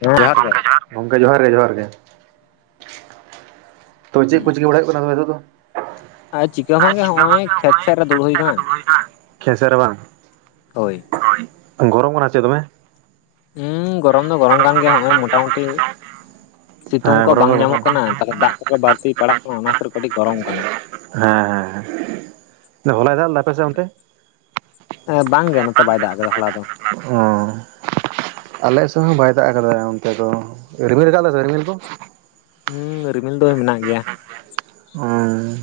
ᱦᱮᱸ ᱡᱚᱦᱟᱨ ᱜᱮ᱾ ᱜᱚᱝᱠᱮ ᱡᱚᱦᱟᱨ ᱜᱮ ᱡᱚᱦᱟᱨ ᱜᱮ᱾ ᱛᱚ ᱪᱮᱫ ᱠᱚ ᱦᱩᱸ ᱪᱤᱠᱟᱹ ᱵᱟᱲᱟᱭᱮᱫ ᱠᱟᱱᱟ ᱛᱚᱵᱮ ᱱᱤᱛᱚᱜ ᱫᱚ? ᱟᱨ ᱪᱤᱠᱟᱹ ᱦᱚᱸ ᱵᱟᱝᱜᱮ ᱦᱚᱸᱜᱼᱚᱭ ᱠᱷᱮᱛ ᱥᱮᱫ ᱨᱮ ᱫᱩᱲᱩᱵ ᱦᱩᱭ ᱠᱟᱱᱟ [unintelligible] ᱠᱷᱮᱛ ᱥᱮᱜ ᱨᱮ ᱵᱟᱝ? ᱦᱚᱭ᱾ ᱜᱚᱨᱚᱢ ᱠᱟᱱᱟ ᱪᱮ ᱫᱚᱢᱮ? ᱦᱩᱸ ᱜᱚᱨᱚᱢ ᱫᱚ ᱜᱚᱨᱚᱢ ᱠᱟᱱ ᱜᱮᱭᱟ ᱦᱚᱸᱜᱼᱚᱭ ᱢᱚᱴᱟ ᱢᱩᱴᱤ᱾ ᱥᱤᱛᱩᱝ ᱦᱮᱸ ᱠᱚ ᱜᱚᱨᱚᱢ ᱫᱚ ᱵᱟᱝ ᱜᱚᱨᱚᱢ ᱧᱟᱢᱚᱜ ᱠᱟᱱᱟ ᱛᱟᱦᱚᱞᱮ ᱫᱟᱜ ᱠᱚᱫᱚ ᱵᱟᱹᱲᱛᱤ ᱯᱟᱲᱟᱜ ᱠᱟᱱᱟ, ᱚᱱᱟ ᱠᱷᱟᱹᱛᱤᱨ ᱠᱟᱹᱴᱤᱡ ᱜᱚᱨᱚᱢ ᱠᱟᱱᱟ᱾ ᱦᱮᱸ ᱦᱮᱸ ᱦᱮ, ᱟᱫᱚ ᱦᱚᱞᱟᱭ ᱫᱟᱜ ᱞᱮᱫᱟ? ᱟᱯᱮ ᱥᱮᱫ ᱚᱱᱛᱮ? ᱵᱟᱝᱜᱮ ᱦᱮᱸ ᱵᱟᱝ ᱜᱮ ᱱᱚᱛᱮ ᱠᱟᱫᱟ ᱵᱟᱭ ᱦᱚᱞᱟ ᱫᱟᱜ ᱫᱚ ᱠᱟᱫᱟ [unintelligible] ᱟᱞᱮ ᱥᱮᱫ ᱦᱚᱸ ᱵᱟᱭ ᱫᱟᱜ ᱟᱠᱟᱫᱟ ᱚᱱᱛᱮ ᱫᱚ, ᱨᱤᱢᱤᱞ ᱟᱠᱟᱫ ᱫᱮ ᱥᱮ ᱨᱤᱢᱤᱞ ᱠᱚ? ᱦᱩᱸ ᱨᱤᱢᱤᱞ ᱫᱚ ᱢᱮᱱᱟᱜ ᱜᱮᱭᱟ᱾ ᱚᱸ᱾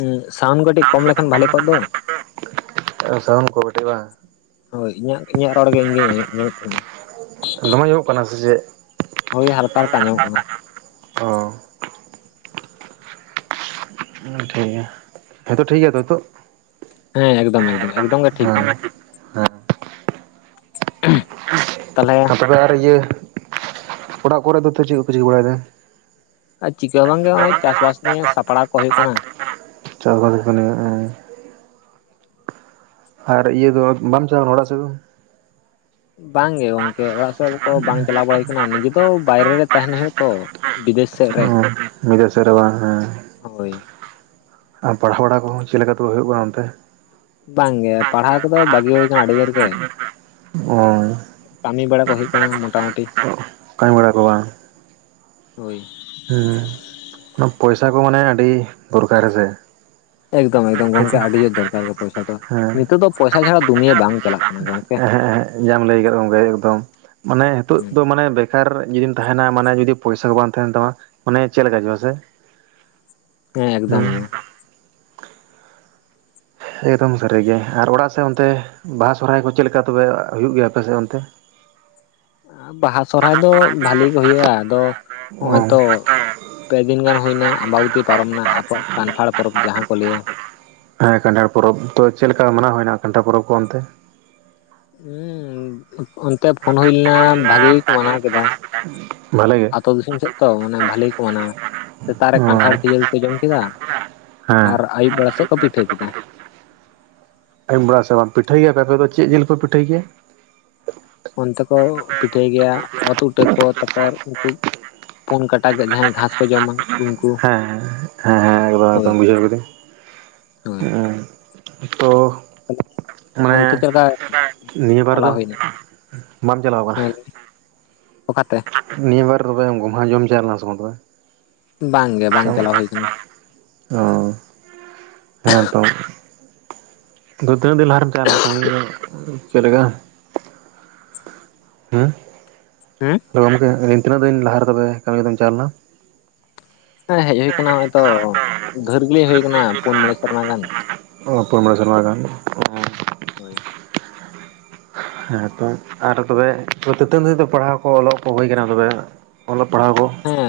ᱩᱸ ᱥᱟᱣᱩᱱᱰ ᱠᱟᱹᱴᱤᱡ ᱠᱚᱢ ᱞᱮᱠᱷᱟᱱ ᱵᱷᱟᱞᱮ ᱠᱚᱜ ᱫᱚ᱾ ᱥᱟᱣᱩᱱᱰ ᱠᱚ ᱠᱟᱹᱴᱤᱡ ᱵᱟᱝ? ᱦᱚᱭ ᱤᱧᱟᱹᱜ ᱤᱧᱟᱹᱜ ᱨᱚᱲ ᱜᱮ ᱤᱧ ᱜᱮ ᱟᱹᱡᱚᱢᱮᱫ ᱛᱤᱧᱟᱹ᱾ ᱫᱚᱢᱮ ᱟᱸᱡᱚᱢᱚᱜ ᱠᱟᱱᱟ ᱥᱮ ᱪᱮᱫ? ᱦᱚᱭ ᱦᱟᱞᱠᱟ ᱦᱟᱞᱠᱟ ᱟᱸᱡᱚᱢᱚᱜ ᱠᱟᱱᱟ᱾ ᱚ ᱴᱷᱤᱠ ᱜᱮᱭᱟ᱾ ᱦᱮᱸᱛᱚ ᱴᱷᱤᱠ ᱜᱮᱭᱟ ᱱᱤᱛᱚᱜ? ᱦᱮᱸ ᱮᱠᱫᱚᱢ ᱮᱠᱫᱚᱢ ᱮᱠᱫᱚᱢ ᱜᱮ ᱴᱷᱤᱠ ᱜᱮᱭᱟ᱾ ᱦᱮᱸ ᱛᱟᱦᱚᱞᱮ ᱟᱨ ᱛᱚᱵᱮ ᱟᱨ ᱤᱭᱟᱹ ᱚᱲᱟᱜ ᱠᱚᱨᱮ ᱫᱚ ᱛᱚ ᱪᱮᱫ ᱠᱚ ᱯᱮ ᱪᱤᱠᱟᱹ ᱵᱟᱲᱟᱭᱮᱫᱟ? ᱟᱨ ᱪᱤᱠᱟᱹ ᱵᱟᱝᱜᱮ ᱱᱚᱜ ᱚᱭ ᱪᱟᱥᱵᱟᱥ ᱱᱤᱭᱮ ᱥᱟᱯᱲᱟᱣ ᱠᱚ ᱦᱩᱭᱩᱜ ᱠᱟᱱᱟ᱾ ᱪᱟᱨ [unintelligible] ᱟᱨ ᱤᱭᱟᱹ ᱫᱚ ᱵᱟᱢ ᱪᱟᱞᱟᱭᱼᱟ ᱚᱲᱟᱜ ᱥᱮ ᱫᱚ? ᱵᱟᱝᱜᱮ ᱜᱚᱝᱠᱮ ᱚᱲᱟᱜ ᱥᱮᱫ ᱠᱚ ᱵᱟᱝ ᱪᱟᱞᱟᱣ ᱵᱟᱲᱟᱭ ᱦᱩᱭ ᱠᱟᱱᱟ, ᱱᱤᱡᱮ ᱫᱚ ᱵᱟᱭᱨᱮ ᱨᱮ ᱛᱟᱦᱮᱱ ᱦᱩᱭᱩᱜ ᱛᱚ᱾ ᱵᱤᱫᱮᱥ ᱥᱮᱫ ᱦᱮᱸ ᱱᱤᱡᱮ ᱥᱮᱨᱮ ᱵᱟᱝ ᱦᱮᱸ᱾ ᱦᱚᱭ᱾ ᱟᱨ ᱯᱟᱲᱦᱟᱣ ᱵᱟᱲᱟ ᱠᱚᱦᱚᱸ ᱪᱮᱫ ᱞᱮᱠᱟ ᱛᱮ ᱦᱩᱭᱩᱜ ᱠᱟᱱᱟ ᱚᱱᱛᱮ? ᱵᱟᱝᱜᱮ ᱯᱟᱲᱦᱟᱣ ᱠᱚᱫᱚ ᱵᱷᱟᱹᱜᱤ ᱦᱩᱭ ᱟᱠᱟᱱᱟ ᱟᱹᱰᱤ ᱫᱤᱱ ᱨᱮᱜᱮ᱾ ᱚᱸᱻ ᱠᱟᱹᱢᱤ ᱵᱟᱲᱟ ᱠᱚ ᱦᱩᱭᱩᱜ ᱠᱟᱱᱟ ᱢᱚᱴᱟᱢᱩᱴᱤ᱾ ᱠᱟᱹᱢᱤ ᱵᱟᱲᱟ ᱠᱚ ᱵᱟᱝ? ᱦᱳᱭ, ᱦᱮᱸ, ᱚᱱᱟ ᱯᱚᱭᱥᱟ ᱠᱚ ᱢᱟᱱᱮ ᱟᱹᱰᱤ ᱫᱚᱨᱠᱟᱨ ᱦᱮᱸ ᱥᱮ? ᱮᱠᱫᱚᱢ ᱮᱠᱫᱚᱢ ᱜᱚᱝᱠᱮ ᱟᱹᱰᱤ ᱡᱳᱨ ᱫᱚᱨᱠᱟᱨ ᱜᱮ ᱯᱚᱭᱥᱟ ᱫᱚ, ᱦᱮᱸ ᱱᱤᱛᱚᱜ ᱫᱚ ᱯᱚᱭᱥᱟ ᱪᱷᱟᱲᱟ ᱫᱩᱱᱭᱟᱹ ᱵᱟᱝ ᱪᱟᱞᱟᱜ ᱠᱟᱱᱟ ᱜᱚᱝᱠᱮ᱾ ᱮᱦᱮᱸ ᱮᱦᱮᱸ ᱡᱟᱢ ᱞᱟᱹᱭ ᱠᱟᱫ ᱜᱚᱝᱠᱮ ᱮᱠᱫᱚᱢ ᱢᱟᱱᱮ ᱱᱤᱛᱚᱜ ᱦᱩᱸ ᱫᱚ ᱢᱟᱱᱮ ᱵᱮ ᱠᱟᱨ ᱡᱩᱫᱤᱢ ᱛᱟᱦᱮᱱᱟ ᱢᱟᱱᱮ ᱡᱩᱫᱤ ᱯᱚᱭᱥᱟ ᱠᱚ ᱵᱟᱝ ᱛᱟᱦᱮᱱ ᱛᱟᱢᱟ, ᱢᱟᱱᱮ ᱪᱮᱫ ᱞᱮᱠᱟ ᱪᱚ ᱦᱮᱸ ᱥᱮ? ᱦᱮᱸ ᱮᱠᱫᱚᱢ ᱜᱮ᱾ ᱮᱠᱫᱚᱢ ᱥᱟᱹᱨᱤ ᱜᱮ᱾ ᱟᱨ ᱚᱲᱟᱜ ᱥᱮᱫ ᱚᱱᱛᱮ ᱵᱟᱦᱟ ᱥᱚᱦᱚᱨᱟᱭ ᱠᱚ ᱪᱮᱫ ᱞᱮᱠᱟ ᱛᱚᱵᱮ ᱦᱩᱭᱩᱜ ᱜᱮᱭᱟ ᱟᱯᱮᱥᱮᱫ ᱚᱱᱛᱮ? ᱵᱟᱦᱟ ᱥᱚᱨᱦᱟᱭ ᱫᱚ ᱵᱷᱟᱞᱤ ᱜᱮ ᱦᱩᱭᱩᱜᱼᱟ᱾ ᱟᱫᱚ ᱚ ᱦᱚᱜᱼᱚᱸᱭ ᱛᱚ ᱯᱮ ᱫᱤᱱ ᱜᱟᱱ ᱦᱩᱭᱱᱟ, ᱟᱢᱵᱟᱵᱚᱛᱤ ᱯᱟᱨᱚᱢ ᱱᱟ ᱟᱵᱚᱣᱟᱜ ᱠᱟᱱᱴᱷᱟᱲ ᱯᱚᱨᱚᱵᱽ ᱡᱟᱦᱟᱸ ᱠᱚ ᱞᱟᱹᱭᱟ᱾ ᱦᱮᱸ ᱠᱟᱱᱴᱷᱟᱲ ᱯᱚᱨᱚᱵᱽ᱾ ᱛᱚ ᱪᱮᱫ ᱞᱮᱠᱟ ᱢᱟᱱᱟᱣ ᱦᱩᱭ ᱱᱟ ᱠᱟᱱᱴᱷᱟᱲ ᱯᱚᱨᱚᱵᱽ ᱠᱚ ᱚᱱᱛᱮ? ᱦᱩᱸ ᱚᱱᱛᱮ ᱯᱷᱳᱱ ᱦᱩᱭ ᱞᱮᱱᱟ ᱵᱷᱟᱜᱤ ᱜᱮᱠᱚ ᱢᱟᱱᱟᱣ ᱠᱮᱫᱟ᱾ ᱵᱷᱟᱞᱮ ᱜᱮ ᱟᱹᱛᱳ ᱫᱤᱥᱚᱢ ᱥᱮᱫ ᱛᱚ ᱢᱟᱱᱮ ᱵᱷᱟᱞᱮ ᱜᱮ ᱠᱚ ᱢᱟᱱᱟᱣᱟ᱾ ᱥᱮᱛᱟᱜ ᱨᱮ ᱚ ᱠᱟᱱᱴᱷᱟᱲ ᱠᱷᱤᱡᱟᱹᱲᱤ ᱠᱚ ᱡᱚᱢ ᱠᱮᱫᱟ, ᱦᱮᱸ ᱟᱨ ᱟᱹᱭᱩᱵ ᱵᱮᱲᱟ ᱥᱮᱫ ᱠᱚ ᱯᱤᱴᱷᱟᱹ ᱠᱮᱫᱟ᱾ ᱟᱹᱭᱩᱵ ᱵᱟᱲᱟ ᱥᱮ ᱵᱟᱝ ᱯᱤᱴᱷᱟᱹᱭ ᱜᱮᱭᱟ ᱯᱮ, ᱫᱚ ᱪᱮᱫ ᱡᱤᱞ ᱯᱮ ᱯᱤᱴᱷᱟᱹᱭ ᱜᱮᱭᱟ? ᱚᱱᱛᱮ ᱠᱚ ᱯᱤᱴᱷᱟᱹᱭ ᱜᱮᱭᱟ ᱚᱛ ᱩᱴᱟᱹ ᱠᱚ ᱛᱟᱯᱚᱨ ᱩᱱᱠᱩ ᱯᱳᱱ ᱠᱟᱴᱟ ᱡᱟᱦᱟᱸᱭ ᱜᱷᱟᱥ ᱠᱚ ᱡᱚᱢᱟ᱾ ᱩᱱᱠᱩ ᱦᱮᱸ ᱦᱮᱸ ᱦᱮᱸ ᱮᱠᱫᱚᱢ ᱦᱳᱭ ᱮᱠᱫᱚᱢ ᱵᱩᱡᱷᱟᱹᱣ ᱠᱮᱫᱟᱹᱧ᱾ ᱦᱳᱭ, ᱛᱚ ᱢᱟᱱᱮ ᱚᱱᱛᱮ ᱪᱮᱫ ᱞᱮᱠᱟ? ᱱᱤᱭᱟᱹ ᱵᱟᱨ ᱫᱚ ᱪᱟᱞᱟᱣ ᱦᱩᱭᱱᱟ ᱵᱟᱢ ᱪᱟᱞᱟᱣ ᱠᱟᱱᱟ? ᱦᱮᱸ ᱞᱟᱹᱭ ᱢᱮ᱾ ᱚᱠᱟᱛᱮ ᱱᱤᱭᱟᱹ ᱵᱟᱨ ᱛᱚᱵᱮ ᱜᱚᱸᱜᱷᱟ ᱡᱚᱢ ᱪᱟᱞᱟᱣ ᱞᱮᱱᱟᱢ ᱥᱮ ᱵᱟᱝ ᱛᱚᱵᱮ? ᱵᱟᱝ ᱜᱮ ᱵᱟᱝ ᱪᱟᱞᱟᱣ ᱦᱩᱭ ᱠᱟᱱᱟ᱾ ᱚ ᱦᱮᱸ ᱛᱚ᱾ ᱟᱫᱚ ᱛᱤᱱᱟᱹᱜ ᱫᱤᱱ ᱞᱟᱦᱟᱨᱮᱢ ᱪᱟᱞᱟᱣᱟ ᱠᱟᱹᱢᱤ ᱠᱚᱫᱚ ᱪᱮᱫ ᱞᱮᱠᱟ ᱦᱮᱸ? ᱦᱮᱸ ᱛᱚ ᱜᱚᱢᱠᱮ ᱛᱤᱱᱟᱹᱜ ᱫᱤᱱ ᱞᱟᱦᱟ ᱨᱮ ᱛᱚᱵᱮ ᱠᱟᱹᱢᱤ ᱠᱚᱫᱚᱢ ᱪᱟᱞᱟᱣ ᱞᱮᱱᱟ? ᱦᱮᱸ ᱦᱮᱡ ᱦᱩᱭ ᱠᱟᱱᱟ ᱦᱚᱭᱛᱚ ᱰᱷᱮᱨ ᱜᱮ ᱦᱩᱭ ᱠᱟᱱᱟ ᱯᱩᱱ ᱢᱚᱬᱮ ᱥᱮᱨᱢᱟ ᱜᱟᱱ [unintelligible] ᱚ ᱯᱳᱱ ᱢᱚᱬᱮ ᱥᱮᱨᱢᱟ ᱜᱟᱱ᱾ ᱦᱳᱭ, ᱦᱮᱸ ᱛᱚ ᱟᱨ ᱛᱚᱵᱮ [unintelligible] ᱯᱟᱲᱦᱟᱣ ᱠᱚ ᱚᱞᱚᱜ ᱠᱚ ᱦᱩᱭ ᱠᱟᱱᱟ ᱛᱚᱵᱮ᱾ ᱚᱞᱚᱜ ᱯᱟᱲᱦᱟᱣ ᱠᱚ? ᱦᱮᱸ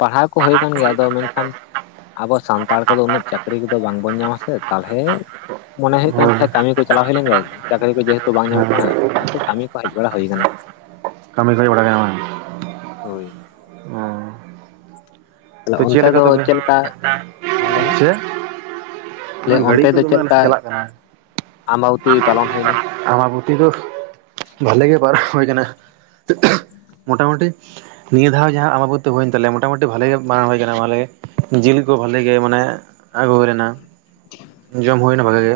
ᱯᱟᱲᱦᱟᱣ ᱠᱚ ᱦᱩᱭ ᱠᱟᱱ ᱜᱮᱭᱟ, ᱟᱫᱚ ᱢᱮᱱᱠᱷᱟᱱ ᱟᱵᱚ ᱥᱟᱱᱛᱟᱲ ᱠᱚᱫᱚ ᱩᱱᱟᱹᱜ ᱪᱟᱹᱠᱨᱤ ᱠᱚᱫᱚ ᱵᱟᱝᱵᱚᱱ ᱧᱟᱢᱟ ᱥᱮ, ᱛᱟᱞᱦᱮ ᱢᱚᱱᱮ ᱦᱩᱭᱩᱜ ᱠᱟᱱ ᱦᱳᱭ ᱛᱟᱦᱮᱱᱟ ᱠᱟᱹᱢᱤ ᱠᱚ ᱪᱟᱞᱟᱣ ᱦᱩᱭ ᱞᱮᱱ ᱜᱮ, ᱪᱟᱹᱠᱨᱤ ᱠᱚ ᱡᱮᱦᱮᱛᱩ ᱵᱟᱝ ᱧᱟᱢᱚᱜ ᱠᱟᱱᱟ, ᱦᱮᱸ ᱚᱱᱟ ᱠᱷᱟᱹᱛᱤᱨ ᱠᱟᱹᱢᱤ ᱠᱚ ᱦᱮᱡ ᱵᱟᱲᱟ ᱦᱩᱭ ᱠᱟᱱᱟ᱾ ᱠᱟᱹᱢᱤ ᱠᱚ [unintelligible] ᱵᱟᱝ ᱦᱳᱭ, ᱚ ᱛᱟᱦᱚᱞᱮ ᱛᱚ ᱪᱮᱫ ᱚᱱᱛᱮ ᱞᱮᱠᱟ ᱫᱚ ᱛᱚᱵᱮ ᱪᱮᱫ ᱞᱮᱠᱟ ᱪᱮᱫᱠᱟ ᱦᱮᱸ ᱞᱟᱹᱭ ᱢᱮ ᱞᱟᱹᱭ ᱪᱮᱫ? ᱜᱟᱹᱲᱤ ᱚᱱᱛᱮ ᱠᱚ ᱫᱚ ᱫᱚᱢᱮ ᱪᱮᱫ ᱞᱮᱠᱟ ᱟᱞᱮᱥᱮᱡ ᱪᱟᱞᱟᱜ ᱠᱟᱱᱟ᱾ ᱟᱢᱵᱟᱵᱚᱛᱤ ᱯᱟᱞᱚᱱ ᱦᱩᱭᱱᱟ ᱟᱢᱟᱵᱳᱛᱤ ᱫᱚ ᱵᱷᱟᱞᱮ ᱜᱮ ᱯᱟᱨᱚᱢ ᱦᱩᱭ ᱠᱟᱱᱟ᱾ ᱢᱚᱴᱟᱢᱩᱴᱤ ᱱᱤᱭᱟᱹ ᱫᱷᱟᱣ ᱡᱟᱦᱟᱸ ᱟᱢᱟᱵᱳᱛᱤ ᱦᱩᱭᱮᱱ ᱛᱟᱞᱮᱭᱟ ᱢᱚᱴᱟᱢᱩᱴᱤ ᱵᱷᱟᱞᱮ ᱜᱮ, ᱵᱟᱝ ᱦᱩᱭ ᱠᱟᱱᱟ ᱵᱷᱟᱞᱮ, ᱡᱤᱞ ᱠᱚ ᱵᱷᱟᱞᱮ ᱜᱮ ᱢᱟᱱᱮ ᱟᱹᱜᱩ ᱦᱳᱭ ᱞᱮᱱᱟ᱾ ᱡᱚᱢ ᱦᱩᱭᱱᱟ ᱵᱷᱟᱜᱮ ᱜᱮ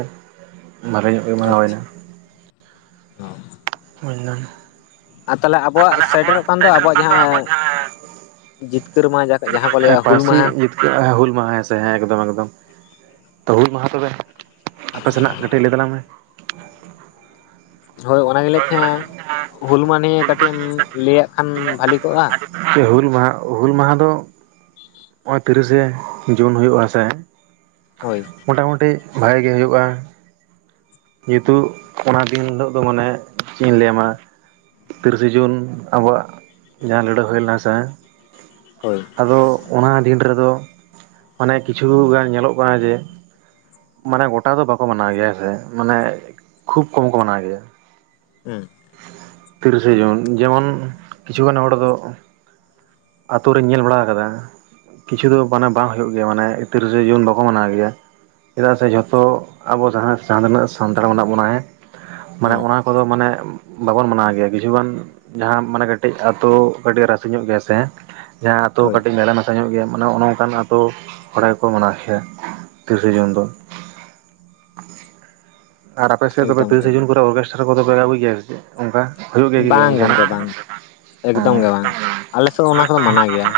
ᱵᱷᱟᱞᱮ ᱧᱚᱜ ᱜᱮ ᱢᱟᱱᱮ ᱟᱪᱪᱷᱟ ᱦᱩᱭᱱᱟ᱾ ᱦᱳᱭᱱᱟ ᱟ ᱛᱟᱦᱚᱞᱮ ᱟᱵᱚᱣᱟᱜ ᱥᱮᱴᱮᱨᱚᱜ ᱠᱟᱱ ᱫᱚ ᱟᱵᱚᱣᱟᱜ ᱡᱟᱦᱟᱸ ᱡᱤᱛᱠᱟᱹᱨ ᱢᱟᱦᱟ ᱢᱟᱦᱟᱸ ᱡᱟᱦᱟᱸ ᱠᱚ ᱞᱟᱹᱭᱟ ᱦᱩᱞ ᱯᱟᱹᱨᱥᱤ ᱢᱟᱦᱟ᱾ ᱦᱩᱞ ᱢᱟᱦᱟ ᱦᱮᱸ ᱥᱮ ᱦᱮᱸ ᱮᱠᱫᱚᱢ ᱮᱠᱫᱚᱢ ᱛᱚ ᱦᱩᱞ ᱢᱟᱦᱟ ᱛᱚᱵᱮ ᱟᱯᱮ ᱥᱮᱱᱟᱜ ᱠᱟᱹᱴᱤᱡ ᱞᱟᱹᱭ ᱛᱟᱞᱟᱝ ᱢᱮ ᱦᱳᱭ ᱚᱱᱟ ᱜᱤ ᱞᱟᱹᱭ ᱛᱟᱦᱮᱸ-ᱟ ᱦᱩᱞ ᱢᱟᱱᱮ ᱠᱟᱹᱴᱤᱡ ᱮᱢ ᱞᱟᱹᱭᱟᱜ ᱠᱷᱟᱱ ᱵᱷᱟᱞᱤ ᱠᱚᱜᱼᱟ ᱥᱮ ᱦᱩᱞ ᱢᱟᱦᱟ ᱦᱩᱞ ᱢᱟᱦᱟ ᱫᱚ ᱦᱚᱜᱼᱚᱭ ᱛᱤᱨᱤᱥᱮ ᱡᱩᱱ ᱦᱩᱭᱩᱜ ᱟ ᱥᱮ ᱦᱳᱭ ᱢᱳᱚᱴᱟᱢᱩᱴᱤ ᱵᱷᱟᱜᱮ ᱜᱮ ᱦᱩᱭᱩᱜᱼᱟ ᱡᱮᱦᱮᱛᱩ ᱚᱱᱟ ᱫᱤᱱ ᱦᱤᱞᱳᱜ ᱫᱚ ᱢᱟᱱᱮ ᱪᱮᱫ ᱤᱧ ᱞᱟᱹᱭᱟ ᱢᱟ᱾ ᱛᱤᱨᱤᱥᱮ ᱡᱩᱱ ᱟᱵᱚᱣᱟᱜ ᱡᱟᱦᱟᱸ ᱞᱟᱹᱲᱟᱹᱭ ᱦᱩᱭ ᱞᱮᱱᱟ ᱥᱮ ᱦᱳᱭ ᱟᱫᱚ ᱚᱱᱟ ᱫᱤᱱ ᱨᱮᱫᱚ ᱢᱟᱱᱮ ᱠᱤᱪᱷᱩ ᱜᱟᱱ ᱧᱮᱞᱚᱜ ᱠᱟᱱᱟ ᱡᱮ ᱢᱟᱱᱮ ᱜᱚᱴᱟ ᱫᱚ ᱵᱟᱠᱚ ᱢᱟᱱᱟᱣ ᱜᱮᱭᱟ ᱥᱮ ᱢᱟᱱᱮ ᱠᱷᱩᱵ ᱠᱚᱢ ᱠᱚ ᱢᱟᱱᱟᱣ ᱜᱮᱭᱟ ᱦᱮᱸ ᱛᱤᱨᱤᱥᱮ ᱡᱩᱱ ᱡᱮᱢᱚᱱ ᱠᱤᱪᱷᱩᱜᱟᱱ ᱦᱚᱲ ᱫᱚ ᱟᱛᱳ ᱨᱮᱧ ᱧᱮᱞ ᱵᱟᱲᱟ ᱠᱟᱫᱟ᱾ ᱠᱤᱪᱷᱩ ᱫᱚ ᱢᱟᱱᱮ ᱵᱟᱝ ᱦᱩᱭᱩᱜ ᱜᱮᱭᱟ ᱢᱟᱱᱮ ᱛᱤᱨᱤᱥᱮ ᱡᱩᱱ ᱵᱟᱠᱚ ᱢᱟᱱᱟᱣ ᱜᱮᱭᱟ ᱪᱮᱫᱟᱜ ᱥᱮ ᱡᱷᱚᱛᱚ ᱟᱵᱚ ᱡᱟᱦᱟᱸ ᱡᱟᱦᱟᱸ ᱛᱤᱱᱟᱹᱜ ᱥᱟᱱᱛᱟᱲ ᱢᱮᱱᱟᱜ ᱵᱚᱱᱟ ᱦᱮᱸ ᱢᱟᱱᱮ ᱦᱩᱸ ᱚᱱᱟ ᱠᱚᱫᱚ ᱢᱟᱱᱮ ᱵᱟᱵᱚᱱ ᱢᱟᱱᱟᱣ ᱜᱮᱭᱟ ᱠᱤᱪᱷᱩᱜᱟᱱ ᱡᱟᱦᱟᱸ ᱢᱟᱱᱮ ᱠᱟᱹᱴᱤᱡ ᱟᱹᱛᱩ ᱠᱟᱹᱴᱤᱡ ᱨᱟᱥᱮ ᱧᱚᱜ ᱜᱮᱭᱟ ᱥᱮ ᱡᱟᱦᱟᱸ ᱟᱛᱳ ᱦᱳᱭ ᱠᱟᱹᱴ ᱢᱮᱞᱟ ᱢᱮᱥᱟ ᱧᱚᱜ ᱜᱮᱭᱟ ᱢᱟᱱᱮ ᱚᱱᱮ ᱚᱱᱠᱟᱱ ᱟᱛᱳ ᱦᱚᱲ ᱜᱮᱠᱚ ᱢᱟᱱᱟᱣ ᱠᱮᱭᱟ ᱛᱤᱨᱤᱥᱟ ᱡᱩᱱ ᱫᱚ ᱟᱨ ᱟᱯᱮ ᱥᱮᱫ ᱛᱚᱵᱮ ᱮᱠᱫᱚᱢ ᱜᱮ ᱛᱤᱨᱤᱥᱮ ᱡᱩᱱ ᱠᱚᱨᱮ ᱚᱨᱜᱮᱥᱴᱟᱨ ᱠᱚ ᱫᱚᱯᱮ ᱟ. ᱜᱩᱭ ᱜᱮᱭᱟ ᱥᱮ ᱪᱮᱫ᱾ ᱚᱱᱠᱟ ᱦᱩᱭᱩᱜ ᱜᱮ ᱠᱤ ᱵᱟᱝ ᱡᱟᱦᱟᱱᱟᱜ ᱜᱚᱝᱠᱮ ᱵᱟᱝ ᱮᱠᱫᱚᱢ ᱚᱸ ᱜᱮ ᱵᱟᱝ ᱟᱞᱮᱥᱮᱫ ᱦᱚᱸ ᱚᱱᱟ ᱠᱚᱫᱚ ᱢᱟᱱᱟ ᱜᱮᱭᱟ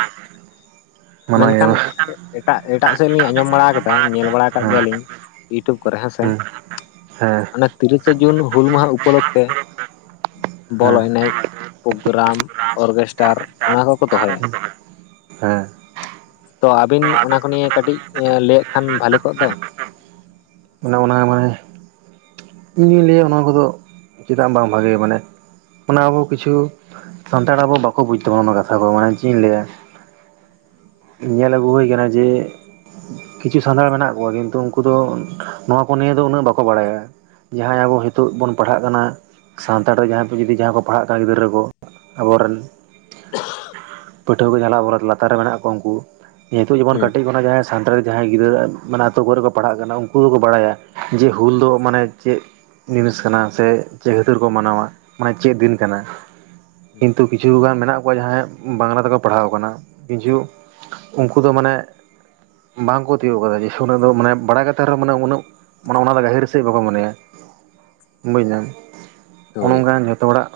ᱢᱟᱱᱟᱣ ᱜᱮᱭᱟ ᱢᱮᱱᱠᱷᱟᱱ ᱵᱟᱝ ᱮᱴᱟᱜ ᱮᱴᱟᱜ ᱥᱮᱫ ᱞᱤᱧ ᱟᱸᱡᱚᱢ ᱵᱟᱲᱟ ᱠᱟᱫᱟ ᱧᱮᱞ ᱵᱟᱲᱟ ᱠᱟᱫ ᱦᱮᱸ ᱜᱮᱭᱟᱞᱤᱧ ᱤᱭᱩᱴᱩᱵᱽ ᱠᱚᱨᱮ ᱦᱮᱸᱥᱮ ᱦᱮᱸ ᱦᱮᱸ ᱚᱱᱟ ᱛᱤᱨᱤᱥᱟ ᱡᱩᱱ ᱦᱩᱞ ᱢᱟᱦᱟ ᱩᱯᱚᱞᱚᱠᱠᱷᱮ ᱦᱮᱸ ᱵᱚᱞᱚ ᱮᱱᱮᱡ ᱯᱨᱳᱜᱨᱟᱢ ᱚᱨᱜᱮᱥᱴᱟᱨ ᱚᱱᱟ ᱠᱚᱠᱚ ᱫᱚᱦᱚᱭᱟ᱾ ᱦᱮᱸ [inaudible] ᱛᱚ ᱟᱹᱵᱤᱱ ᱚᱱᱟ ᱠᱚ ᱱᱤᱭᱮ ᱠᱟᱹᱴᱤᱡ ᱞᱟᱹᱭᱟᱜ ᱠᱷᱟᱱ ᱵᱷᱟᱞᱮ ᱠᱚᱜ ᱫᱚ [unintelligible] ᱢᱟᱱᱮ ᱚᱱᱟ ᱢᱟᱱᱮ ᱤᱧᱫᱩᱧ ᱞᱟᱹᱭᱟ ᱚᱱᱟ ᱠᱚᱫᱚ ᱪᱮᱫᱟᱜ ᱵᱟᱝ ᱵᱷᱟᱜᱮ ᱢᱟᱱᱮ ᱚᱱᱟ ᱟᱵᱚ ᱠᱤᱪᱷᱩ ᱥᱟᱱᱛᱟᱲ ᱟᱵᱚ ᱵᱟᱠᱚ ᱵᱩᱡ ᱛᱟᱵᱚᱱᱟ ᱚᱱᱟ ᱠᱟᱛᱷᱟ ᱠᱚ ᱢᱟᱱᱮ ᱪᱮᱫ ᱤᱧ ᱞᱟᱹᱭᱟ ᱧᱮᱞ ᱟᱹᱜᱩ ᱦᱩᱭ ᱟᱠᱟᱱᱟ ᱡᱮ ᱠᱤᱪᱷᱩ ᱥᱟᱱᱛᱟᱲ ᱢᱮᱱᱟᱜ ᱠᱚᱣᱟ ᱠᱤᱱᱛᱩ ᱩᱱᱠᱩ ᱫᱚ ᱱᱚᱣᱟ ᱠᱚ ᱱᱤᱭᱮ ᱫᱚ ᱩᱱᱟᱹᱜ ᱵᱟᱠᱚ ᱵᱟᱲᱟᱭᱟ᱾ ᱡᱟᱦᱟᱸᱭ ᱟᱵᱚ ᱦᱤᱛᱚᱜ ᱵᱚᱱ ᱯᱟᱲᱦᱟᱜ ᱠᱟᱱᱟ ᱥᱟᱱᱛᱟᱲ ᱛᱮ ᱡᱟᱦᱟᱸᱭ ᱠᱚ ᱡᱩᱫᱤ ᱡᱟᱦᱟᱸᱭ ᱠᱚ ᱯᱟᱲᱦᱟᱜ ᱠᱟᱱ ᱜᱤᱫᱽᱨᱟᱹ ᱠᱚ ᱟᱵᱚ ᱨᱮᱱ ᱯᱟᱹᱴᱷᱩᱣᱟᱹ ᱠᱚ ᱡᱟᱸᱦᱟ ᱟᱵᱚ ᱞᱟᱛᱟᱨ ᱨᱮ ᱢᱮᱱᱟᱜ ᱠᱚᱣᱟ ᱩᱱᱠᱩ ᱱᱤᱛᱳᱜ ᱡᱮᱢᱚᱱ ᱦᱩᱸ ᱠᱟᱹᱴᱤᱡ ᱠᱷᱚᱱᱟᱜ ᱡᱟᱦᱟᱸᱭ ᱥᱟᱱᱛᱟᱲᱤ ᱡᱟᱦᱟᱸᱭ ᱜᱤᱫᱽᱨᱟᱹ ᱢᱟᱱᱮ ᱟᱛᱳ ᱠᱚᱨᱮ ᱠᱚ ᱯᱟᱲᱦᱟᱜ ᱠᱟᱱᱟ ᱩᱱᱠᱩ ᱫᱚᱠᱚ ᱵᱟᱲᱟᱭᱟ ᱡᱮ ᱦᱩᱞᱫᱚ ᱢᱟᱱᱮ ᱪᱮᱫ ᱡᱤᱱᱤᱥ ᱠᱟᱱᱟ ᱥᱮ ᱪᱮᱫ ᱠᱷᱟᱹᱛᱟᱹᱨ ᱠᱚ ᱢᱟᱱᱟᱣᱟ ᱢᱟᱱᱮ ᱪᱮᱫ ᱫᱤᱱ ᱠᱟᱱᱟ᱾ ᱦᱩᱸ ᱠᱤᱱᱛᱩ ᱠᱤᱪᱷ ᱜᱟᱱ ᱢᱮᱱᱟᱜ ᱠᱚᱣᱟ ᱡᱟᱦᱟᱸᱭ ᱵᱟᱝᱞᱟ ᱛᱮᱠᱚ ᱯᱟᱲᱦᱟᱣ ᱠᱟᱱᱟ ᱠᱤᱪᱷᱩ ᱩᱱᱠᱩ ᱫᱚ ᱢᱟᱱᱮ ᱵᱟᱝ ᱠᱚ ᱛᱤᱭᱳᱜ ᱠᱟᱫᱟ ᱡᱮ ᱩᱱᱟ. ᱜ ᱫᱚ ᱢᱟᱱᱮ ᱵᱟᱲᱟᱭ ᱠᱟᱛᱮᱫ ᱨᱮᱚᱸ ᱢᱟᱱᱮ ᱩᱱᱟᱹᱜ ᱢᱟᱱᱮ ᱚᱱᱟ ᱫᱚ ᱜᱟᱹᱦᱤᱨ ᱥᱮᱫ ᱵᱟᱠᱚ ᱢᱚᱱᱮᱭᱟ ᱵᱩᱡ ᱫᱟᱢ ᱚᱱᱮ ᱦᱳᱭ ᱚᱱᱠᱟᱱ ᱡᱷᱚᱛᱚ ᱦᱚᱲᱟᱜ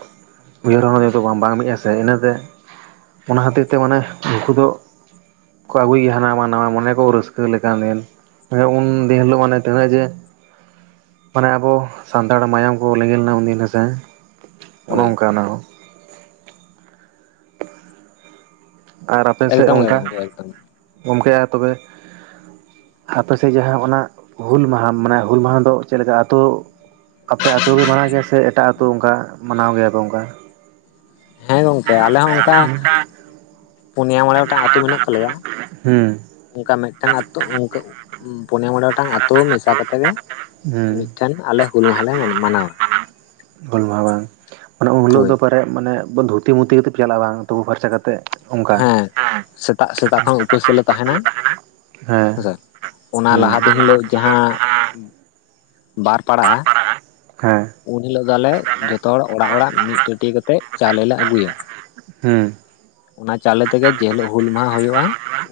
ᱩᱭᱦᱟᱹᱨ ᱵᱷᱵᱱᱟ ᱫᱚ ᱵᱟᱝ ᱵᱟᱝ ᱢᱤᱫᱜ ᱟ ᱥᱮ ᱤᱱᱟᱹᱛᱮ ᱚᱱᱟ ᱦᱚᱛᱮ ᱛᱮ ᱢᱟᱱᱮ ᱩᱱᱠᱩ ᱫᱚ ᱠᱚ ᱟᱹᱜᱩᱭᱭᱟ ᱦᱟᱱᱟ ᱱᱟᱣᱟ ᱢᱚᱱᱮ ᱠᱚ ᱨᱟᱹᱥᱠᱟᱹ ᱞᱮᱠᱟᱱ ᱫᱤᱱ ᱩᱱᱫᱤᱱ ᱦᱤᱞᱳᱜ ᱢᱟᱱᱮ ᱛᱤᱱᱟᱹᱜ ᱡᱮ ᱢᱟᱱᱮ ᱟᱵᱚ ᱥᱟᱱᱛᱟᱲ ᱢᱟᱭᱟᱢ ᱠᱚ ᱞᱮᱸᱜᱤ ᱞᱮᱱᱟ ᱩᱱᱫᱤᱱ ᱦᱮᱥᱮ ᱚᱱ ᱦᱳᱭ ᱚᱱᱠᱟ ᱚᱱᱟ ᱦᱚᱸ, ᱟᱨ ᱟᱯᱮ ᱥᱮᱫ ᱮᱠᱫᱚᱢ ᱜᱮ ᱚᱱᱠᱟ ᱜᱚᱢᱠᱮ ᱮᱠᱫᱚᱢ ᱜᱚᱝᱠᱮ ᱟᱨ ᱛᱚᱵᱮ ᱟᱯᱮ ᱥᱮᱫ ᱡᱟᱦᱟᱸ ᱚᱱᱟ ᱦᱩᱞ ᱢᱟᱦᱟ ᱢᱟᱱᱮ ᱦᱩᱞ ᱢᱟᱦᱟ ᱫᱚ ᱪᱮᱫᱠᱟ ᱟᱛᱳ ᱟᱯᱮ ᱟᱛᱳ ᱨᱮ ᱢᱟᱱᱟᱣ ᱜᱮᱭᱟ ᱥᱮ ᱮᱴᱟᱜ ᱟᱛᱳ ᱚᱱᱠᱟ ᱢᱟᱱᱟᱣ ᱜᱮᱭᱟ ᱠᱚ ᱚᱱᱠᱟ, ᱦᱮᱸ ᱜᱚᱝᱠᱮ ᱟᱞᱮ ᱦᱚᱸ ᱚᱱᱠᱟ ᱯᱩᱱᱭᱟ ᱢᱚᱬᱮ ᱜᱚᱴᱟᱝ ᱟᱹᱛᱩ ᱢᱮᱱᱟᱜ ᱛᱟᱞᱮᱭᱟ, ᱦᱩᱸ ᱚᱱᱠᱟ ᱢᱤᱫᱴᱟᱝ ᱟᱛᱳ ᱚᱱᱠᱟ ᱯᱩᱱᱮ ᱢᱚᱬᱮ ᱜᱚᱴᱟᱝ ᱟᱛᱳ ᱢᱮᱥᱟ ᱠᱟᱛᱮᱜ ᱜᱮ ᱦᱩᱸ ᱢᱤᱫᱴᱮᱱ ᱟᱞᱮ ᱦᱩᱞ ᱢᱟᱦᱟᱞᱮ ᱢᱟᱱᱟᱣᱟ ᱾ ᱵᱟᱝ ᱵᱟᱝ ᱢᱟᱱᱮ ᱩᱱ ᱦᱤᱞᱳᱜ ᱦᱳᱭ ᱫᱚ ᱴᱮ ᱢᱟᱱᱮ ᱫᱷᱩᱛᱤ ᱢᱩᱛᱤ ᱠᱟᱛᱮᱫ ᱯᱮ ᱪᱟᱞᱟᱜᱼᱟ ᱵᱟᱝ ᱛᱩᱯᱩ ᱯᱷᱟᱨᱪᱟ ᱠᱟᱛᱮᱮᱫ ᱚᱱᱠᱟ, ᱦᱮᱸ ᱥᱮᱛᱟᱜ ᱥᱮᱛᱟᱜ ᱠᱷᱚᱱ ᱩᱯᱟᱹᱥ ᱨᱮᱞᱮ ᱛᱟᱦᱮᱸᱱᱟ, ᱦᱮᱸ ᱦᱮᱸᱥᱮ ᱚᱱᱟ ᱞᱟᱦᱟ ᱫᱤᱱ ᱦᱤᱞᱳᱜ ᱡᱟᱦᱟᱸ ᱵᱟᱨ ᱯᱟᱲᱟᱜᱼᱟ ᱦᱮᱸ ᱩᱱ ᱦᱤᱞᱳᱜ ᱫᱚ ᱟᱞᱮ ᱡᱷᱚᱛᱚ ᱦᱚᱲ ᱚᱲᱟᱜ ᱚᱲᱟᱜ ᱢᱤᱫ ᱪᱟᱹᱮᱴᱤ ᱠᱟᱛᱮᱫ ᱪᱟᱣᱞᱮ ᱞᱮ ᱟᱜᱩᱭᱟ, ᱦᱩᱸ ᱚᱱᱟ ᱪᱟᱣᱞᱮ ᱛᱮᱜᱮ ᱡᱮᱦᱤᱞᱳᱜ ᱦᱩᱞ ᱢᱟᱦᱟ ᱦᱩᱭᱩᱜᱼᱟ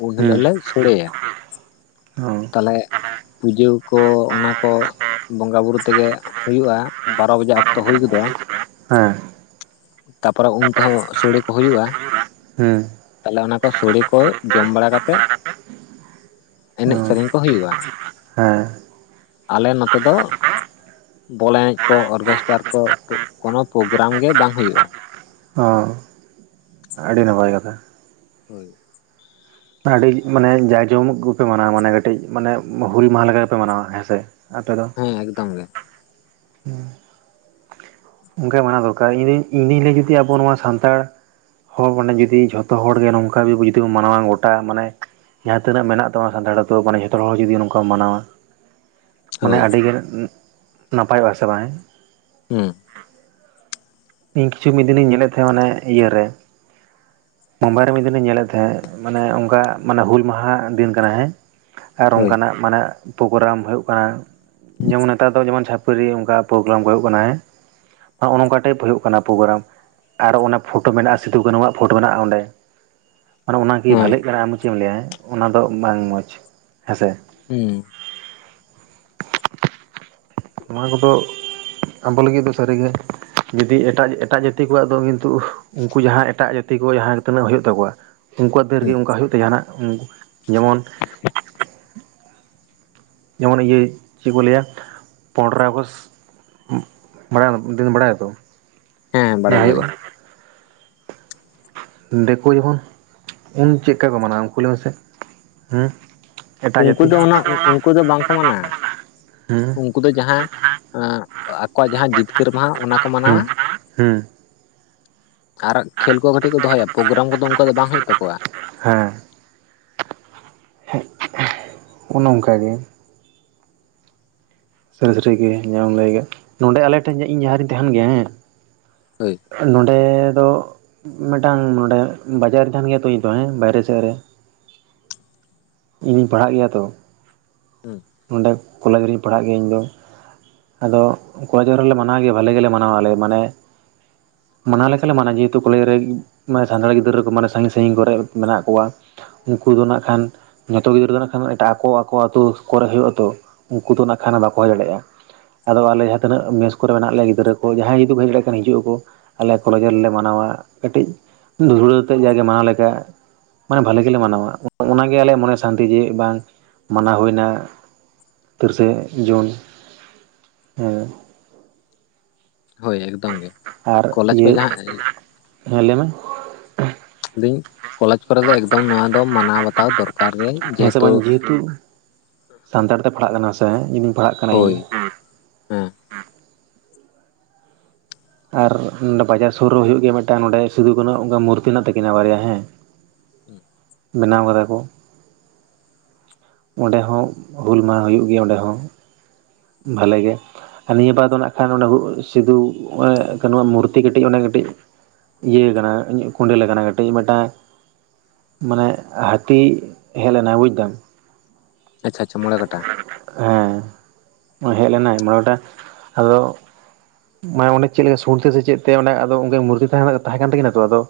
ᱩᱱ ᱦᱤᱞᱳᱜ ᱞᱮ ᱥᱳᱲᱮᱭᱟ᱾ ᱚᱸ ᱯᱩᱡᱟᱹ ᱠᱚ ᱚᱱᱟ ᱠᱚ ᱵᱚᱸᱜᱟ ᱵᱩᱨᱩ ᱛᱮᱜᱮ ᱦᱩᱭᱩᱜᱼᱟ ᱵᱟᱨᱚ ᱵᱟᱡᱟᱜ ᱚᱠᱛᱚ ᱦᱩᱭ ᱜᱚᱫᱚᱜᱼᱟ ᱾ ᱦᱮᱸ, ᱛᱟᱯᱚᱨᱮ ᱩᱱ ᱛᱮᱦᱚᱸ ᱥᱚᱲᱮ ᱠᱚ ᱦᱩᱭᱩᱜᱼᱟ, ᱦᱮᱸ ᱛᱟᱦᱚᱞᱮ ᱚᱱᱟ ᱠᱚ ᱥᱚᱲᱮ ᱠᱚ ᱡᱚᱢ ᱵᱟᱲᱟ ᱠᱟᱛᱮᱫ ᱚ ᱮᱱᱮᱡ ᱥᱮᱨᱮᱧ ᱠᱚ ᱦᱩᱭᱩᱜᱼᱟ ᱦᱮᱸ ᱟᱞᱮ ᱱᱚᱛᱮ ᱫᱚ ᱵᱚᱞ ᱮᱱᱮᱡ ᱠᱚ ᱚᱨᱠᱮᱥᱴᱟᱨ ᱠᱚ ᱠᱳᱱᱳ ᱯᱨᱳᱜᱨᱟᱢ ᱜᱮ ᱵᱟᱝ ᱦᱩᱭᱩᱜᱼᱟ ᱾ ᱦᱚᱸ ᱟᱹᱰᱤ ᱱᱟᱯᱟᱭ ᱠᱟᱛᱷᱟ ᱾ ᱦᱳᱭ ᱾ ᱟᱹᱰᱤ ᱢᱟᱱᱮ ᱡᱟᱭᱡᱚᱢᱚᱠ ᱜᱮᱯᱮ ᱢᱟᱱᱟᱣᱟ ᱢᱟᱱᱮ ᱠᱟᱹᱴᱤᱡ ᱢᱟᱱᱮ ᱦᱩᱞ ᱢᱟᱦᱟ ᱞᱮᱠᱟ ᱜᱮᱯᱮ ᱢᱟᱱᱟᱣᱟ ᱦᱮᱸ ᱥᱮ ᱟᱯᱮ ᱫᱚ ᱾ ᱦᱮᱸ ᱮᱠᱫᱚᱢ ᱜᱮ ᱾ [unintelligible] ᱚᱱᱠᱟ ᱜᱮ ᱢᱟᱱᱟᱣ ᱫᱚᱨᱠᱟᱨ ᱤᱧ ᱤᱧ ᱫᱩᱧ ᱞᱟᱹᱭ ᱡᱩᱫᱤ ᱟᱵᱚ ᱱᱚᱣᱟ ᱥᱟᱱᱛᱟᱲ ᱦᱚᱲ [inaudible] ᱡᱩᱫᱤ ᱡᱷᱚᱛᱚ ᱦᱚᱲᱜᱮ ᱱᱚᱝᱠᱟ ᱜᱮ ᱡᱩᱫᱤ ᱵᱚ ᱢᱟᱱᱟᱣᱟ ᱜᱚᱴᱟ ᱢᱟᱱᱮ ᱡᱟᱦᱟᱸ ᱛᱤᱱᱟᱹᱜ ᱢᱮᱱᱟᱜ ᱛᱟᱢᱟ ᱥᱟᱱᱛᱟᱲ ᱟᱛᱳ ᱢᱟᱱᱮ ᱡᱷᱚᱛᱚ ᱦᱚᱲ ᱡᱩᱫᱤ ᱱᱚᱝᱠᱟᱢ ᱢᱟᱱᱟᱣᱟ ᱢᱟᱱᱮ ᱦᱳᱭ ᱟᱹᱰᱤᱜᱮ ᱱᱟᱯᱟᱭᱚᱜᱼᱟ ᱦᱮᱥᱮ ᱵᱟᱝ ᱦᱮᱸ ᱾ ᱦᱩᱸ ᱤᱧ ᱠᱤᱪᱷᱩ ᱢᱤᱫ ᱫᱤᱱᱤᱧ ᱧᱮᱞᱮᱫ ᱛᱟᱦᱮᱸᱱ ᱚᱱᱮ ᱤᱭᱟᱹᱨᱮ ᱢᱩᱢᱵᱟᱭ ᱨᱮ ᱢᱤᱫ ᱫᱤᱱᱤᱧ ᱧᱮᱞᱮᱫ ᱛᱟᱦᱮᱸᱜ ᱢᱟᱱᱮ ᱚᱱᱠᱟ ᱢᱟᱱᱮ ᱦᱩᱞ ᱢᱟᱦᱟ ᱫᱤᱱ ᱠᱟᱱᱟ ᱦᱮᱸ ᱟᱨ ᱦᱳᱭ ᱚᱱᱠᱟᱱᱟᱜ ᱢᱟᱱᱮ ᱯᱳᱜᱨᱟᱢ ᱦᱩᱭᱩᱜ ᱠᱟᱱᱟ, ᱡᱮᱢᱚᱱ ᱱᱮᱛᱟᱨ ᱫᱚ ᱡᱮᱢᱚᱱ ᱪᱷᱟᱯᱨᱤ ᱚᱱᱠᱟ ᱯᱳᱨᱜᱨᱟᱢ ᱠᱚ ᱦᱩᱭᱩᱜ ᱠᱟᱱᱟ ᱦᱮ ᱦᱚᱜ ᱱᱚᱝᱠᱟ ᱴᱟᱭᱤᱯ ᱦᱩᱭᱩᱜ ᱚᱱᱟ ᱯᱳᱨᱜᱨᱟᱢ ᱟᱨ ᱚᱱᱮ ᱯᱷᱳᱴᱳ ᱢᱮᱱᱟᱜᱼᱟ ᱥᱤᱫᱩ ᱠᱟᱹᱱᱩᱣᱟᱜ ᱯᱷᱳᱴᱳ ᱢᱮᱱᱟᱜᱼᱟ ᱚᱸᱰᱮ, ᱢᱟᱱᱮ ᱚᱱᱟᱜᱤ ᱦᱮᱸ ᱵᱷᱟᱞᱮᱜ ᱠᱟᱱᱟ ᱟᱢ ᱦᱚ ᱪᱮᱫ ᱮᱢ ᱞᱟᱹᱭᱟ ᱚᱱᱟ ᱫᱚ ᱵᱟᱝ ᱢᱚᱡᱽ ᱦᱮᱸᱥᱮ, ᱦᱩᱸ᱾ ᱱᱚᱣᱟ ᱠᱚᱫᱚ ᱟᱵᱚ ᱞᱟᱹᱜᱤᱫ ᱫᱚ ᱥᱟᱹᱨᱤᱜᱮ ᱡᱫᱤ ᱮᱴᱟᱜ ᱮᱴᱟᱜ ᱡᱟᱹᱛᱤ ᱠᱚᱣᱟᱜ ᱫᱚ ᱠᱤᱱᱛᱩ ᱩᱱᱠᱩ ᱡᱟᱦᱟᱸ ᱮᱴᱟᱜ ᱡᱟᱹᱛᱤ ᱠᱚ ᱡᱟᱦᱟᱸ ᱛᱤᱱᱟᱹᱜ ᱦᱩᱭᱩᱜ ᱛᱟᱠᱚᱣᱟ ᱩᱱᱠᱩᱭᱟᱜ ᱛᱤ ᱨᱮᱜᱮ ᱦᱩᱸ ᱚᱱᱠᱟ ᱦᱩᱭᱩᱜ ᱛᱮ ᱡᱟᱦᱟᱱᱟᱜ ᱡᱮᱢᱚᱱ ᱡᱮᱢᱚᱱ ᱤᱭᱟᱹ ᱪᱮᱫ ᱠᱚ ᱞᱟᱹᱭᱟ ᱯᱚᱱᱨᱚᱭ ᱟᱜᱚᱥᱴ᱾ [inaudible] ᱵᱟᱲᱟᱭᱟᱢ ᱫᱟᱹᱲ ᱮᱢ ᱫᱟᱹᱲ ᱛᱚ ᱦᱮᱸ [unintelligible] ᱵᱟᱲᱟᱭ ᱦᱩᱭᱩᱜᱼᱟ᱾ ᱜᱮᱭᱟᱞᱤᱧ ᱫᱤᱠᱩ ᱡᱚᱠᱷᱚᱱ ᱩᱱ ᱪᱮᱫᱠᱟ ᱠᱚ ᱢᱟᱱᱟᱣ-ᱟ ᱩᱱᱠᱩ ᱞᱟᱹᱭ ᱢᱮᱥᱮ? [inaudible] ᱮᱴᱟᱜ ᱩᱱᱠᱩ ᱡᱟᱹᱛᱤ ᱫᱚ ᱚᱱᱟ ᱩᱱᱠᱩ ᱫᱚ ᱵᱟᱝᱠᱚ ᱢᱟᱱᱟᱜ-ᱟ᱾ ᱦᱩᱸ ᱩᱱᱠᱩ ᱫᱚ ᱡᱟᱦᱟᱸ ᱟᱜ ᱟᱠᱚᱣᱟᱜ ᱡᱟᱦᱟᱸ ᱡᱤᱛᱠᱟᱹᱨ ᱢᱟᱦᱟ ᱚᱱᱟᱠᱚ ᱦᱩᱸ ᱢᱟᱱᱟᱣᱟ᱾ ᱦᱩᱸ᱾ [unintelligible] ᱟᱨ ᱠᱷᱮᱞ ᱠᱚ ᱠᱟᱹᱴᱤᱡ ᱠᱚ ᱫᱚᱦᱚᱭᱟ ᱯᱨᱳᱜᱨᱟᱢ ᱠᱚᱫᱚ ᱩᱱᱚᱱᱠᱟ ᱫᱚ ᱵᱟᱝ ᱦᱩᱭᱩᱜ ᱛᱟᱠᱚᱣᱟ᱾ ᱦᱮᱸ᱾ ᱩᱱ ᱱᱚᱝᱠᱟᱜᱮ ᱥᱟᱹᱨᱤ ᱜᱮ ᱡᱟᱢ ᱞᱟᱹᱭᱠᱟᱫ ᱱᱚᱸᱰᱮ ᱟᱞᱮ ᱴᱷᱮᱱ ᱤᱧ ᱡᱟᱦᱟᱸ ᱨᱤᱧ ᱛᱟᱦᱮᱱ ᱜᱮᱭᱟ ᱦᱮᱸ ᱦᱳᱭ ᱱᱚᱸᱰᱮ ᱫᱚ ᱢᱮᱴᱟᱝ ᱱᱚᱸᱰᱮ ᱵᱟᱡᱟᱨ ᱛᱟᱦᱮᱱ ᱜᱮᱭᱟ ᱛᱚ [unintelligible] ᱦᱮᱸ ᱵᱟᱭᱨᱮ ᱥᱮᱫ ᱨᱮ᱾ ᱤᱧᱤᱧ ᱯᱟᱲᱦᱟᱜ ᱜᱮᱭᱟ ᱛᱚ ᱦᱩᱸ ᱱᱚᱸᱰᱮ ᱠᱚᱞᱮᱡᱽ ᱨᱤᱧ ᱯᱟᱲᱦᱟᱜ ᱜᱮᱭᱟ ᱤᱧ ᱫᱚ᱾ ᱟᱫᱚ ᱠᱚᱞᱮᱡᱽᱨᱮᱞᱮ [unintelligible] ᱢᱟᱱᱟᱣ ᱜᱮᱭᱟ ᱵᱟᱹᱞᱮ ᱜᱮᱞᱮ ᱢᱟᱱᱟᱣᱟ ᱟᱞᱮ ᱢᱟᱱᱮ ᱢᱟᱱᱟᱣ ᱞᱮᱠᱟ ᱞᱮ ᱢᱟᱱᱟᱣᱟ ᱡᱮᱦᱮᱛᱩ ᱠᱚᱞᱮᱡᱽ ᱨᱮ ᱢᱟᱱᱮ ᱥᱟᱱᱛᱟᱲᱤ ᱜᱤᱫᱽᱨᱟᱹ ᱠᱚ ᱢᱟᱱᱮ ᱥᱟᱺᱜᱤᱧ ᱥᱟᱺᱜᱤᱧ ᱠᱚᱨᱮᱜ ᱢᱮᱱᱟᱜ ᱠᱚᱣᱟ ᱩᱱᱠᱩ ᱫᱚ ᱱᱟᱜ ᱠᱷᱟᱱ ᱡᱚᱛᱚ ᱜᱤᱫᱽᱨᱟᱹ ᱫᱚ ᱱᱟᱜ ᱠᱷᱟᱱ ᱮᱴᱟᱜ ᱟᱠᱚ ᱟᱠᱚ ᱚᱛᱩ ᱠᱚᱨᱮ ᱦᱩᱭᱩᱜ ᱟᱛᱚ ᱩᱱᱠᱩ ᱫᱚ ᱱᱟᱜ ᱠᱷᱟᱱ ᱫᱚ ᱵᱟᱠᱚ ᱦᱮᱡ ᱫᱟᱲᱮᱭᱟᱜᱼᱟ᱾ ᱟᱫᱚ ᱟᱞᱮ ᱡᱟᱦᱟᱸ ᱛᱤᱱᱟᱹᱜ ᱢᱮᱥ ᱠᱚᱨᱮ ᱢᱮᱱᱟᱜ ᱞᱮᱭᱟ ᱜᱤᱫᱽᱨᱟᱹ ᱠᱚ ᱡᱟᱦᱟᱸᱭ ᱡᱩᱫᱤ ᱠᱚ ᱦᱮᱡ ᱫᱟᱲᱮᱭᱟᱜ ᱠᱷᱟᱱ ᱦᱤᱡᱩᱜ ᱟᱠᱚ᱾ ᱟᱞᱮ ᱠᱚᱨᱮ ᱜᱮᱞᱮ ᱢᱟᱱᱟᱣᱟ ᱠᱟᱹᱴᱤᱡ ᱫᱷᱩᱲᱟᱹᱣ ᱛᱮ ᱡᱟᱜᱮ ᱢᱟᱱᱟᱣ ᱞᱮᱠᱟ᱾ ᱢᱟᱱᱮ ᱵᱷᱟᱹᱞᱤ ᱜᱮᱞᱮ ᱢᱟᱱᱟᱣᱟ ᱚᱱᱟ ᱜᱮ ᱟᱞᱮᱭᱟ [unintelligible] ᱢᱚᱱᱮ ᱥᱟᱱᱛᱤ ᱡᱮ [unintelligible] ᱵᱟᱝ ᱢᱟᱱᱟᱣ ᱦᱩᱭᱱᱟ ᱛᱤᱨᱤᱥᱮ ᱡᱩᱱ᱾ ᱦᱮᱸ᱾ ᱦᱳᱭ ᱮᱠᱫᱚᱢ ᱜᱮ ᱟᱨ ᱠᱚᱞᱮᱡᱽ ᱠᱚ ᱤᱭᱟᱹ ᱡᱟᱦᱟᱸ [inaudible] ᱦᱮᱸ ᱞᱟᱹᱭ ᱢᱮ? ᱫᱟᱹᱧ [unintelligible] ᱠᱚᱞᱮᱡᱽ ᱠᱚᱨᱮ ᱫᱚ ᱮᱠᱫᱚᱢ ᱱᱚᱣᱟ ᱫᱚ ᱢᱟᱱᱟᱣ ᱵᱟᱛᱟᱣ ᱫᱚᱨᱠᱟᱨ ᱜᱮ ᱦᱮᱸ ᱥᱮ ᱡᱮᱦᱮᱛᱩ ᱵᱟᱝ ᱥᱟᱱᱛᱟᱲ ᱛᱮ ᱯᱟᱲᱦᱟᱜ ᱠᱟᱱᱟ [unintelligible] ᱥᱮ? ᱤᱧᱫᱩᱧ ᱯᱟᱲᱦᱟᱜ ᱠᱟᱱᱟ ᱤᱧ᱾ ᱦᱳᱭ ᱦᱮᱸ ᱟᱨ ᱵᱟᱡᱟᱨ ᱥᱩᱨ ᱨᱮ ᱦᱩᱭᱩᱜ ᱜᱮᱭᱟ ᱢᱤᱫᱴᱟᱝ ᱱᱚᱸᱰᱮ ᱥᱤᱫᱩ, ᱠᱟᱱᱩ ᱟᱜ ᱢᱩᱨᱛᱤ ᱢᱮᱱᱟᱜ ᱛᱟᱹᱠᱤᱱᱟ ᱵᱟᱨᱭᱟ ᱦᱮᱸ᱾ [inaudible] ᱵᱮᱱᱟᱣ ᱠᱟᱫᱟ ᱠᱚ ᱚᱸᱰᱮ ᱦᱚᱸ ᱦᱩᱞ ᱢᱟᱦᱟ ᱦᱩᱭᱩᱜ ᱜᱮᱭᱟ ᱚᱸᱰᱮ ᱦᱚᱸ ᱵᱷᱟᱞᱮ ᱜᱮ᱾ ᱟᱨ ᱱᱤᱭᱟᱹ ᱵᱟᱨ ᱫᱚ ᱱᱟᱜᱠᱷᱟᱱ ᱚᱸᱰᱮ ᱥᱤᱫᱩ, ᱠᱟᱱᱩᱣᱟᱜ ᱢᱩᱨᱛᱤ ᱠᱟᱹᱴᱤᱡ ᱚᱱᱮ ᱠᱟᱹᱴᱤᱡ ᱤᱭᱟᱹ ᱟᱠᱟᱱᱟ ᱤᱧᱟᱹᱜ ᱠᱚᱸᱰᱟᱹᱮᱞ ᱟᱠᱟᱱᱟ ᱠᱟᱹᱴᱤᱡ ᱢᱮᱴᱟᱝ ᱢᱟᱱᱮ ᱦᱟᱹᱛᱤ ᱦᱮᱡ ᱞᱮᱱᱟ ᱵᱩᱡᱫᱟᱢ᱾ ᱟᱪᱪᱷᱟ ᱟᱪᱪᱷᱟ ᱢᱚᱬᱮ ᱠᱟᱴᱟ᱾ ᱦᱮᱸ ᱦᱮᱡ ᱞᱮᱱᱟᱭ ᱢᱚᱬᱮ ᱠᱟᱴᱟ ᱟᱫᱚ ᱢᱟᱱᱮ ᱚᱱᱮ ᱪᱮᱫᱞᱮᱠᱟ ᱥᱩᱨᱛᱤ [unintelligible] ᱥᱮ ᱪᱮᱫ ᱛᱮ ᱚᱱᱮ ᱟᱫᱚ ᱩᱱᱠᱤ [unintelligible] ᱢᱩᱨᱛᱤ ᱛᱟᱦᱮᱸ ᱠᱟᱱ ᱛᱟᱹᱠᱤᱱᱟ ᱛᱚ ᱟᱫᱚ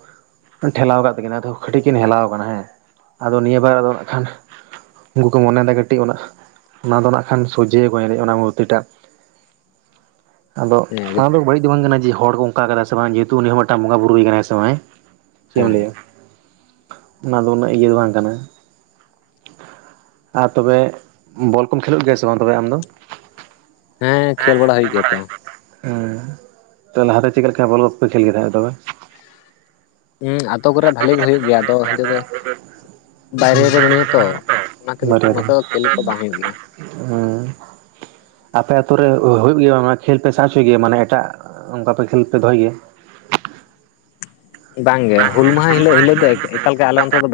ᱴᱷᱮᱞᱟᱣ ᱟᱠᱟᱫ ᱛᱟᱹᱠᱤᱱᱟ ᱟᱫᱚ ᱠᱟᱹᱴᱤᱡ ᱠᱤᱱ ᱦᱮᱞᱟᱣ ᱟᱠᱟᱱᱟ ᱦᱮᱸ ᱟᱫᱚ ᱱᱤᱭᱟᱹ ᱵᱟᱨ ᱟᱫᱚ ᱱᱟᱜ ᱠᱷᱟᱱ ᱩᱱᱠᱩ ᱢᱚᱱᱮ ᱫᱟ [unintelligible] ᱠᱟᱹᱴᱤᱡ ᱚᱱᱟ ᱚᱱᱟ ᱫᱚ ᱱᱟᱜ ᱠᱷᱟᱱ ᱥᱚᱡᱷᱮ‌ ᱵᱟᱭᱨᱮᱜᱼᱟ ᱚᱱᱟ ᱢᱩᱨᱛᱤᱴᱟᱜ᱾ ᱟᱫᱚ ᱫᱚ ᱦᱮᱸ ᱚᱱᱟ ᱫᱚ ᱵᱟᱹᱲᱤᱡ ᱫᱚ ᱵᱟᱝ ᱠᱟᱱᱟ ᱡᱮ ᱦᱚᱲ ᱠᱚ ᱚᱱᱠᱟ ᱟᱠᱟᱫᱟ ᱥᱮ ᱵᱟᱝ ᱡᱮᱦᱮᱛᱩ ᱩᱱᱤ ᱦᱚᱸ ᱢᱤᱫᱴᱟᱝ ᱵᱚᱸᱜᱟ ᱵᱩᱨᱩ ᱜᱮ ᱠᱟᱱᱟᱭ ᱥᱮ ᱵᱟᱝ [unintelligible] ᱪᱮᱫ ᱮᱢ ᱦᱮᱸ ᱞᱟᱹᱭᱟ ᱚᱱᱟ ᱫᱚ ᱩᱱᱟᱹᱜ ᱤᱭᱟᱹ ᱫᱚ ᱵᱟᱝ ᱠᱟᱱᱟ᱾ ᱟᱨ ᱛᱚᱵᱮ ᱵᱚᱞ ᱠᱚᱢ ᱠᱷᱮᱞᱳᱜ ᱜᱮᱭᱟ ᱥᱮ ᱵᱟᱝ ᱛᱚᱵᱮ ᱟᱢ ᱫᱚ? ᱦᱮᱸ ᱦᱮᱸ ᱠᱷᱮᱞ ᱵᱟᱲᱟ ᱦᱩᱭᱩᱜ ᱠᱟᱱ ᱫᱚ, ᱦᱮᱸ ᱛᱚ ᱞᱟᱦᱟ ᱛᱮ ᱪᱮᱫ ᱞᱮᱠᱟ ᱵᱚᱞ ᱠᱚᱯᱮ ᱠᱷᱮᱞ ᱜᱮ ᱟᱫᱚ ᱢᱮ? ᱦᱩᱸ ᱟᱛᱚ ᱠᱚᱨᱮ ᱵᱷᱟᱞᱤ ᱜᱮ ᱦᱩᱭᱩᱜ ᱜᱮᱭᱟ ᱟᱫᱚ ᱱᱤᱛᱚᱜ ᱫᱚ, ᱵᱟᱭᱨᱮ ᱨᱮ ᱢᱤᱱᱟᱹᱧᱟᱛᱚ ᱚᱱᱟᱛᱮ ᱱᱮᱚᱛ, [unintelligible] [unintelligible] ᱦᱮᱸ ᱟᱯᱮ ᱟᱹᱛᱚ ᱨᱮ ᱦᱩᱭᱩᱜ ᱜᱮᱭᱟ ᱢᱟᱱᱮ ᱠᱷᱮᱞ ᱯᱮ [unintelligible] ᱦᱚᱪᱚᱭ ᱜᱮᱭᱟ ᱢᱟᱱᱮ ᱮᱴᱟᱜ, ᱚᱱᱠᱟᱯᱮ ᱠᱷᱮᱞ ᱯᱮ ᱫᱚᱦᱚᱭ ᱜᱮᱭᱟ? ᱵᱟᱝᱜᱮ ᱦᱩᱞ ᱢᱟᱦᱟᱸ ᱦᱤᱞᱟᱹᱜ ᱦᱤᱞᱟᱹᱜ ᱫᱚ ᱮᱠᱟ ᱮᱠᱟᱞ ᱜᱮ ᱟᱞᱮ ᱚᱱᱛᱮ ᱫᱚ ᱵᱟᱝ